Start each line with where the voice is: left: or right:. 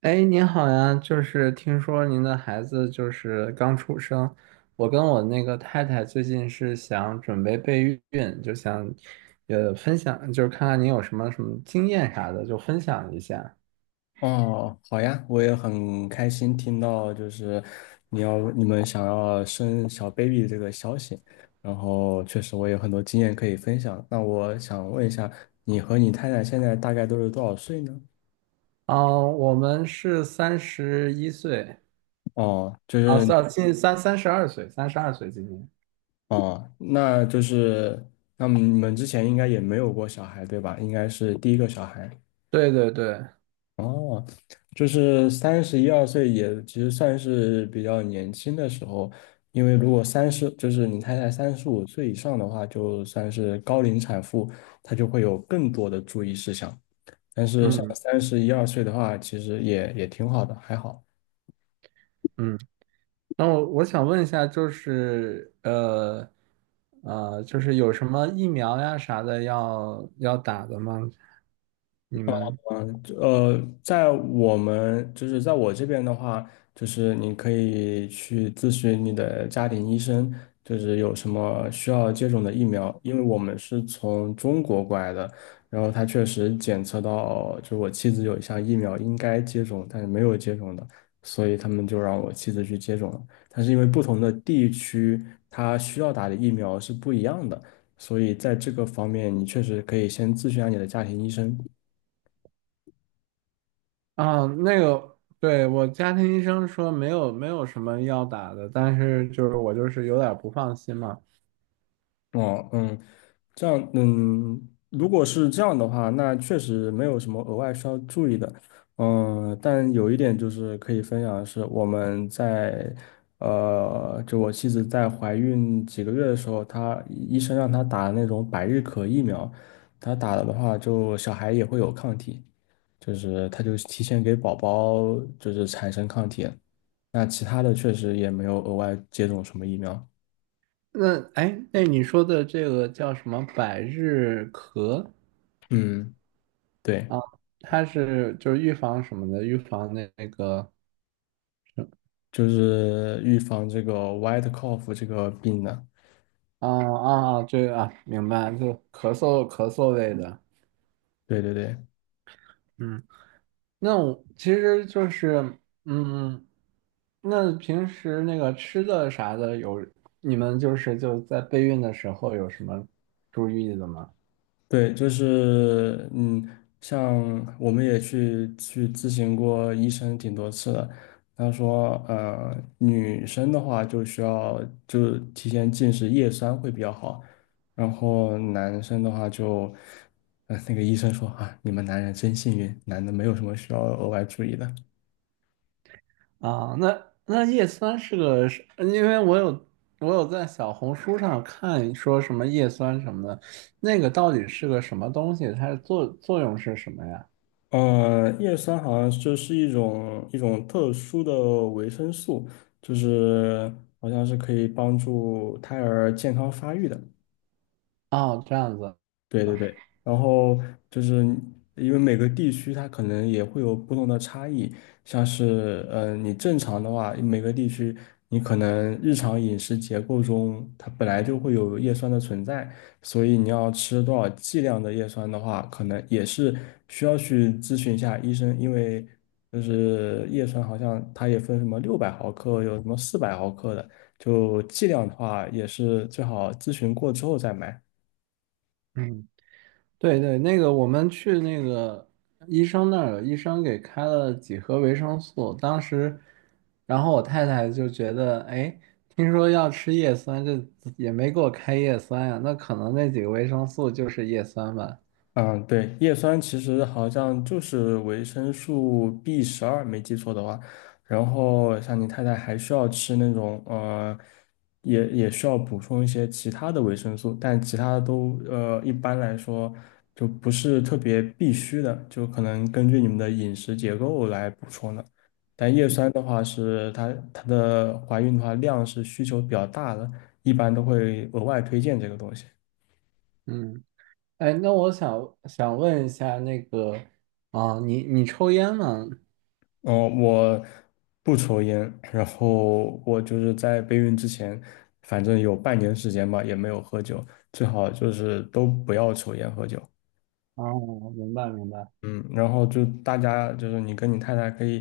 right: 哎，您好呀，就是听说您的孩子就是刚出生，我跟我那个太太最近是想准备备孕，就想分享，就是看看您有什么经验啥的，就分享一下。
left: 哦，好呀，我也很开心听到就是你们想要生小 baby 这个消息，然后确实我有很多经验可以分享。那我想问一下，你和你太太现在大概都是多少岁呢？
right: 哦，我们是三十一岁，
left: 哦，就
right: 啊，
left: 是。
right: 三近三三十二岁，三十二岁今年。
left: 哦，那就是。那你们之前应该也没有过小孩，对吧？应该是第一个小孩。
right: 对对对，
left: 哦，就是三十一二岁也其实算是比较年轻的时候，因为如果三十，就是你太太35岁以上的话，就算是高龄产妇，她就会有更多的注意事项。但是像
right: 嗯
left: 三十一二岁的话，其实也挺好的，还好。
right: 嗯。那我想问一下，就是有什么疫苗呀啥的要打的吗？你们
left: 嗯，在我们就是在我这边的话，就是你可以去咨询你的家庭医生，就是有什么需要接种的疫苗，因为我们是从中国过来的，然后他确实检测到，就是我妻子有一项疫苗应该接种，但是没有接种的，所以他们就让我妻子去接种了。但是因为不同的地区，它需要打的疫苗是不一样的，所以在这个方面，你确实可以先咨询一下你的家庭医生。
right: 啊，那个，对，我家庭医生说没有什么要打的，但是就是我就是有点不放心嘛。
left: 哦，嗯。这样，嗯，如果是这样的话，那确实没有什么额外需要注意的。嗯，但有一点就是可以分享的是，我们在就我妻子在怀孕几个月的时候，她医生让她打那种百日咳疫苗，她打了的话，就小孩也会有抗体，就是她就提前给宝宝就是产生抗体了。那其他的确实也没有额外接种什么疫苗。
right: 那哎，那你说的这个叫什么百日咳
left: 嗯，对。
right: 啊？它是就是预防什么的？预防那个
left: 就是预防这个 white cough 这个病的。
right: 啊啊啊，这个啊，明白，就咳嗽类的。
left: 对对对
right: 嗯。那我其实就是，嗯，那平时那个吃的啥的有，你们就是就在备孕的时候有什么注意的吗？
left: 对。就是像我们也去咨询过医生挺多次的，他说女生的话就需要就提前进食叶酸会比较好，然后男生的话就，那个医生说啊，你们男人真幸运，男的没有什么需要额外注意的。
right: 啊，那那叶酸是个是因为我有我有在小红书上看说什么叶酸什么的，那个到底是个什么东西？它的作用是什么呀？
left: 叶酸好像就是一种特殊的维生素，就是好像是可以帮助胎儿健康发育的。
right: 哦，这样子，
left: 对对对，然后就是因为每个地区它可能也会有不同的差异，像是你正常的话，每个地区你可能日常饮食结构中它本来就会有叶酸的存在，所以你要吃多少剂量的叶酸的话，可能也是需要去咨询一下医生，因为就是叶酸好像它也分什么600毫克，有什么400毫克的，就剂量的话也是最好咨询过之后再买。
right: 嗯。对对，那个我们去那个医生那儿，医生给开了几盒维生素。当时，然后我太太就觉得，哎，听说要吃叶酸，这也没给我开叶酸呀，那可能那几个维生素就是叶酸吧。
left: 嗯，对，叶酸其实好像就是维生素 B12，没记错的话。然后像你太太还需要吃那种也需要补充一些其他的维生素，但其他的都一般来说就不是特别必须的，就可能根据你们的饮食结构来补充的。但叶酸的话是它的怀孕的话量是需求比较大的，一般都会额外推荐这个东西。
right: 嗯，哎，那我想问一下，那个啊，你你抽烟吗？
left: 嗯，我不抽烟，然后我就是在备孕之前，反正有半年时间吧，也没有喝酒，最好就是都不要抽烟喝酒。
right: 哦，明白明白。
left: 嗯，然后就大家就是你跟你太太可以，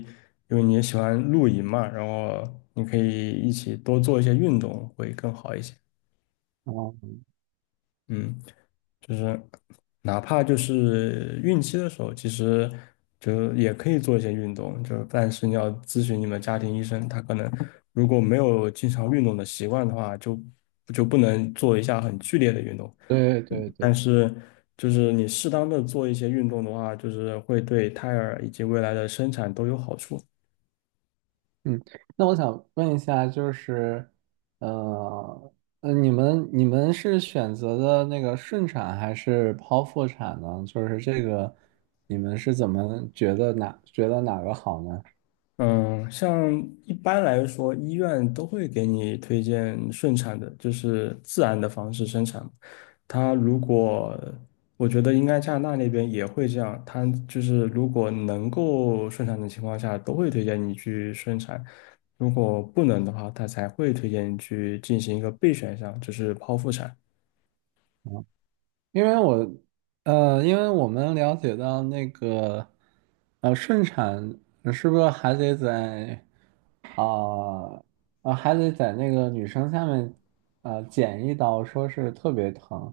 left: 因为你也喜欢露营嘛，然后你可以一起多做一些运动会更好一些。
right: 哦，
left: 嗯。就是哪怕就是孕期的时候，其实就也可以做一些运动，就但是你要咨询你们家庭医生，他可能如果没有经常运动的习惯的话，就不能做一下很剧烈的运动。
right: 对对
left: 但
right: 对。
left: 是就是你适当的做一些运动的话，就是会对胎儿以及未来的生产都有好处。
right: 嗯，那我想问一下，就是，呃，你们你们是选择的那个顺产还是剖腹产呢？就是这个，你们是怎么觉得哪个好呢？
left: 嗯，像一般来说，医院都会给你推荐顺产的，就是自然的方式生产。他如果，我觉得应该加拿大那边也会这样，他就是如果能够顺产的情况下，都会推荐你去顺产；如果不能的话，他才会推荐你去进行一个备选项，就是剖腹产。
right: 因为我，因为我们了解到那个，顺产是不是还得在，啊、还得在那个女生下面，剪一刀，说是特别疼，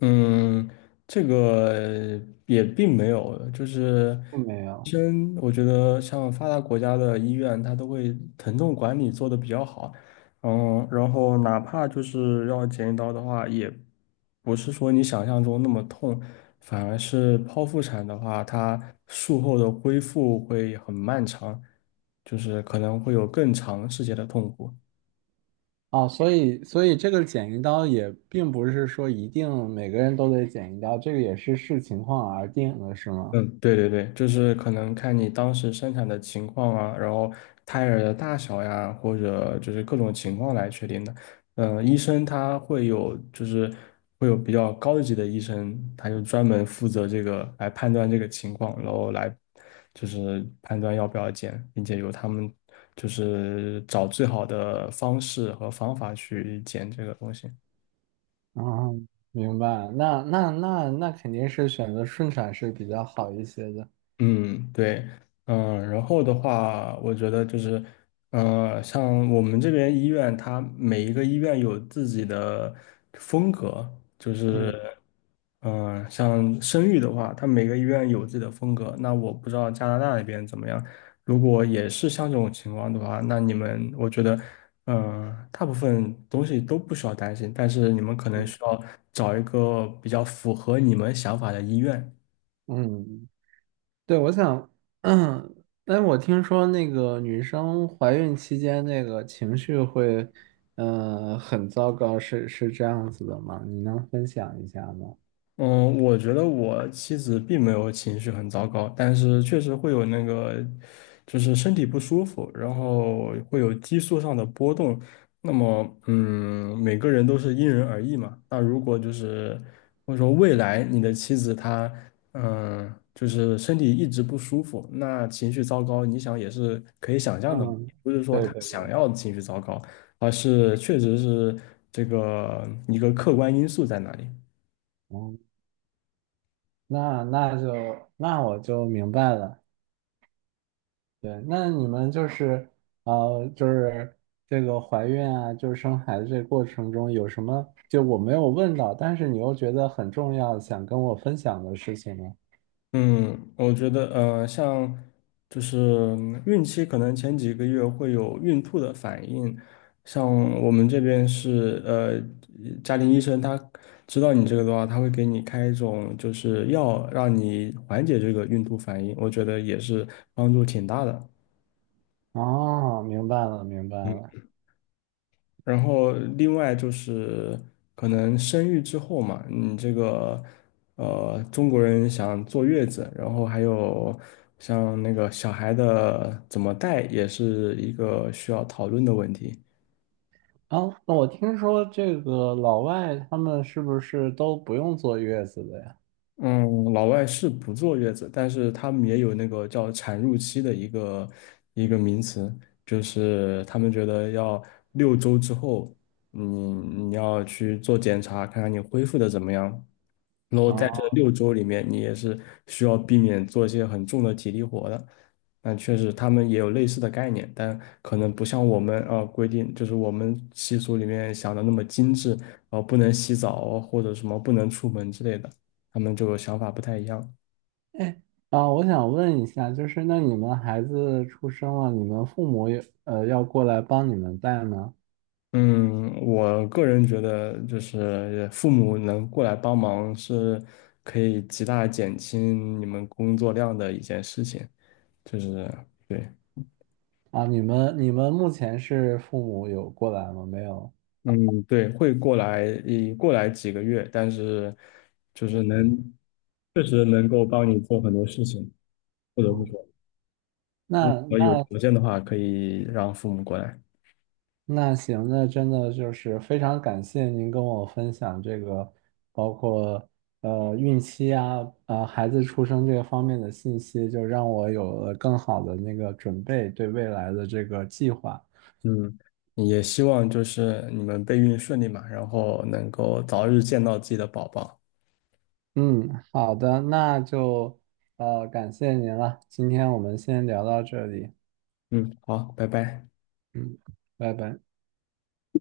left: 嗯，这个也并没有，就是
right: 并没
left: 医
right: 有。
left: 生，我觉得像发达国家的医院，它都会疼痛管理做得比较好，嗯，然后哪怕就是要剪一刀的话，也不是说你想象中那么痛，反而是剖腹产的话，它术后的恢复会很漫长，就是可能会有更长时间的痛苦。
right: 哦，所以这个剪一刀也并不是说一定每个人都得剪一刀，这个也是视情况而定的，是吗？
left: 嗯，对对对，就是可能看你当时生产的情况啊，然后胎儿的大小呀，或者就是各种情况来确定的。嗯，医生他会有，就是会有比较高级的医生，他就专门负责这个来判断这个情况，然后来就是判断要不要剪，并且由他们就是找最好的方式和方法去剪这个东西。
right: 啊，明白。那肯定是选择顺产是比较好一些的。
left: 嗯，对。嗯，然后的话，我觉得就是，像我们这边医院，它每一个医院有自己的风格。就是，
right: 嗯
left: 像生育的话，它每个医院有自己的风格。那我不知道加拿大那边怎么样，如果也是像这种情况的话，那你们，我觉得，大部分东西都不需要担心，但是你们可能
right: 嗯
left: 需要找一个比较符合你们想法的医院。
right: 嗯，对，我想，嗯，但我听说那个女生怀孕期间那个情绪会，很糟糕，是这样子的吗？你能分享一下吗？
left: 嗯，我觉得我妻子并没有情绪很糟糕，但是确实会有那个，就是身体不舒服，然后会有激素上的波动。那么，嗯，每个人都是因人而异嘛。那如果就是或者说未来你的妻子她，就是身体一直不舒服，那情绪糟糕，你想也是可以想象的嘛，
right: 嗯，
left: 不是说
right: 对
left: 她
right: 对
left: 想
right: 对，
left: 要情绪糟糕，而是确实是这个一个客观因素在那里。
right: 嗯。那我就明白了。对，那你们就是就是这个怀孕啊，就是生孩子这过程中有什么就我没有问到，但是你又觉得很重要，想跟我分享的事情呢？
left: 嗯，我觉得像就是孕期可能前几个月会有孕吐的反应，像我们这边是家庭医生他知道你这个的话，他会给你开一种就是药，让你缓解这个孕吐反应，我觉得也是帮助挺大的。
right: 哦，明白了，明白了。
left: 然后另外就是可能生育之后嘛，你这个中国人想坐月子，然后还有像那个小孩的怎么带，也是一个需要讨论的问题。
right: 哦，那我听说这个老外他们是不是都不用坐月子的呀？
left: 嗯，老外是不坐月子，但是他们也有那个叫产褥期的一个名词，就是他们觉得要六周之后，你要去做检查，看看你恢复的怎么样，然后在这
right: 哦，
left: 六周里面，你也是需要避免做一些很重的体力活的。但确实，他们也有类似的概念，但可能不像我们啊、规定，就是我们习俗里面想的那么精致，不能洗澡或者什么不能出门之类的，他们就想法不太一样。
right: 哎，啊，我想问一下，就是那你们孩子出生了，你们父母也要过来帮你们带吗？
left: 嗯，我个人觉得，就是父母能过来帮忙，是可以极大减轻你们工作量的一件事情。就是对。
right: 啊，你们目前是父母有过来吗？没有。
left: 嗯，对，会过来，一过来几个月，但是就是能，确实能够帮你做很多事情，不得不
right: 嗯，
left: 说，如
right: 那
left: 果有
right: 那
left: 条件的话，可以让父母过来。
right: 那行，那真的就是非常感谢您跟我分享这个，包括孕期啊，孩子出生这个方面的信息，就让我有了更好的那个准备，对未来的这个计划。
left: 嗯，也希望就是你们备孕顺利嘛，然后能够早日见到自己的宝宝。
right: 嗯，好的，那就感谢您了，今天我们先聊到这里，
left: 嗯，好，拜拜。
right: 嗯，拜拜。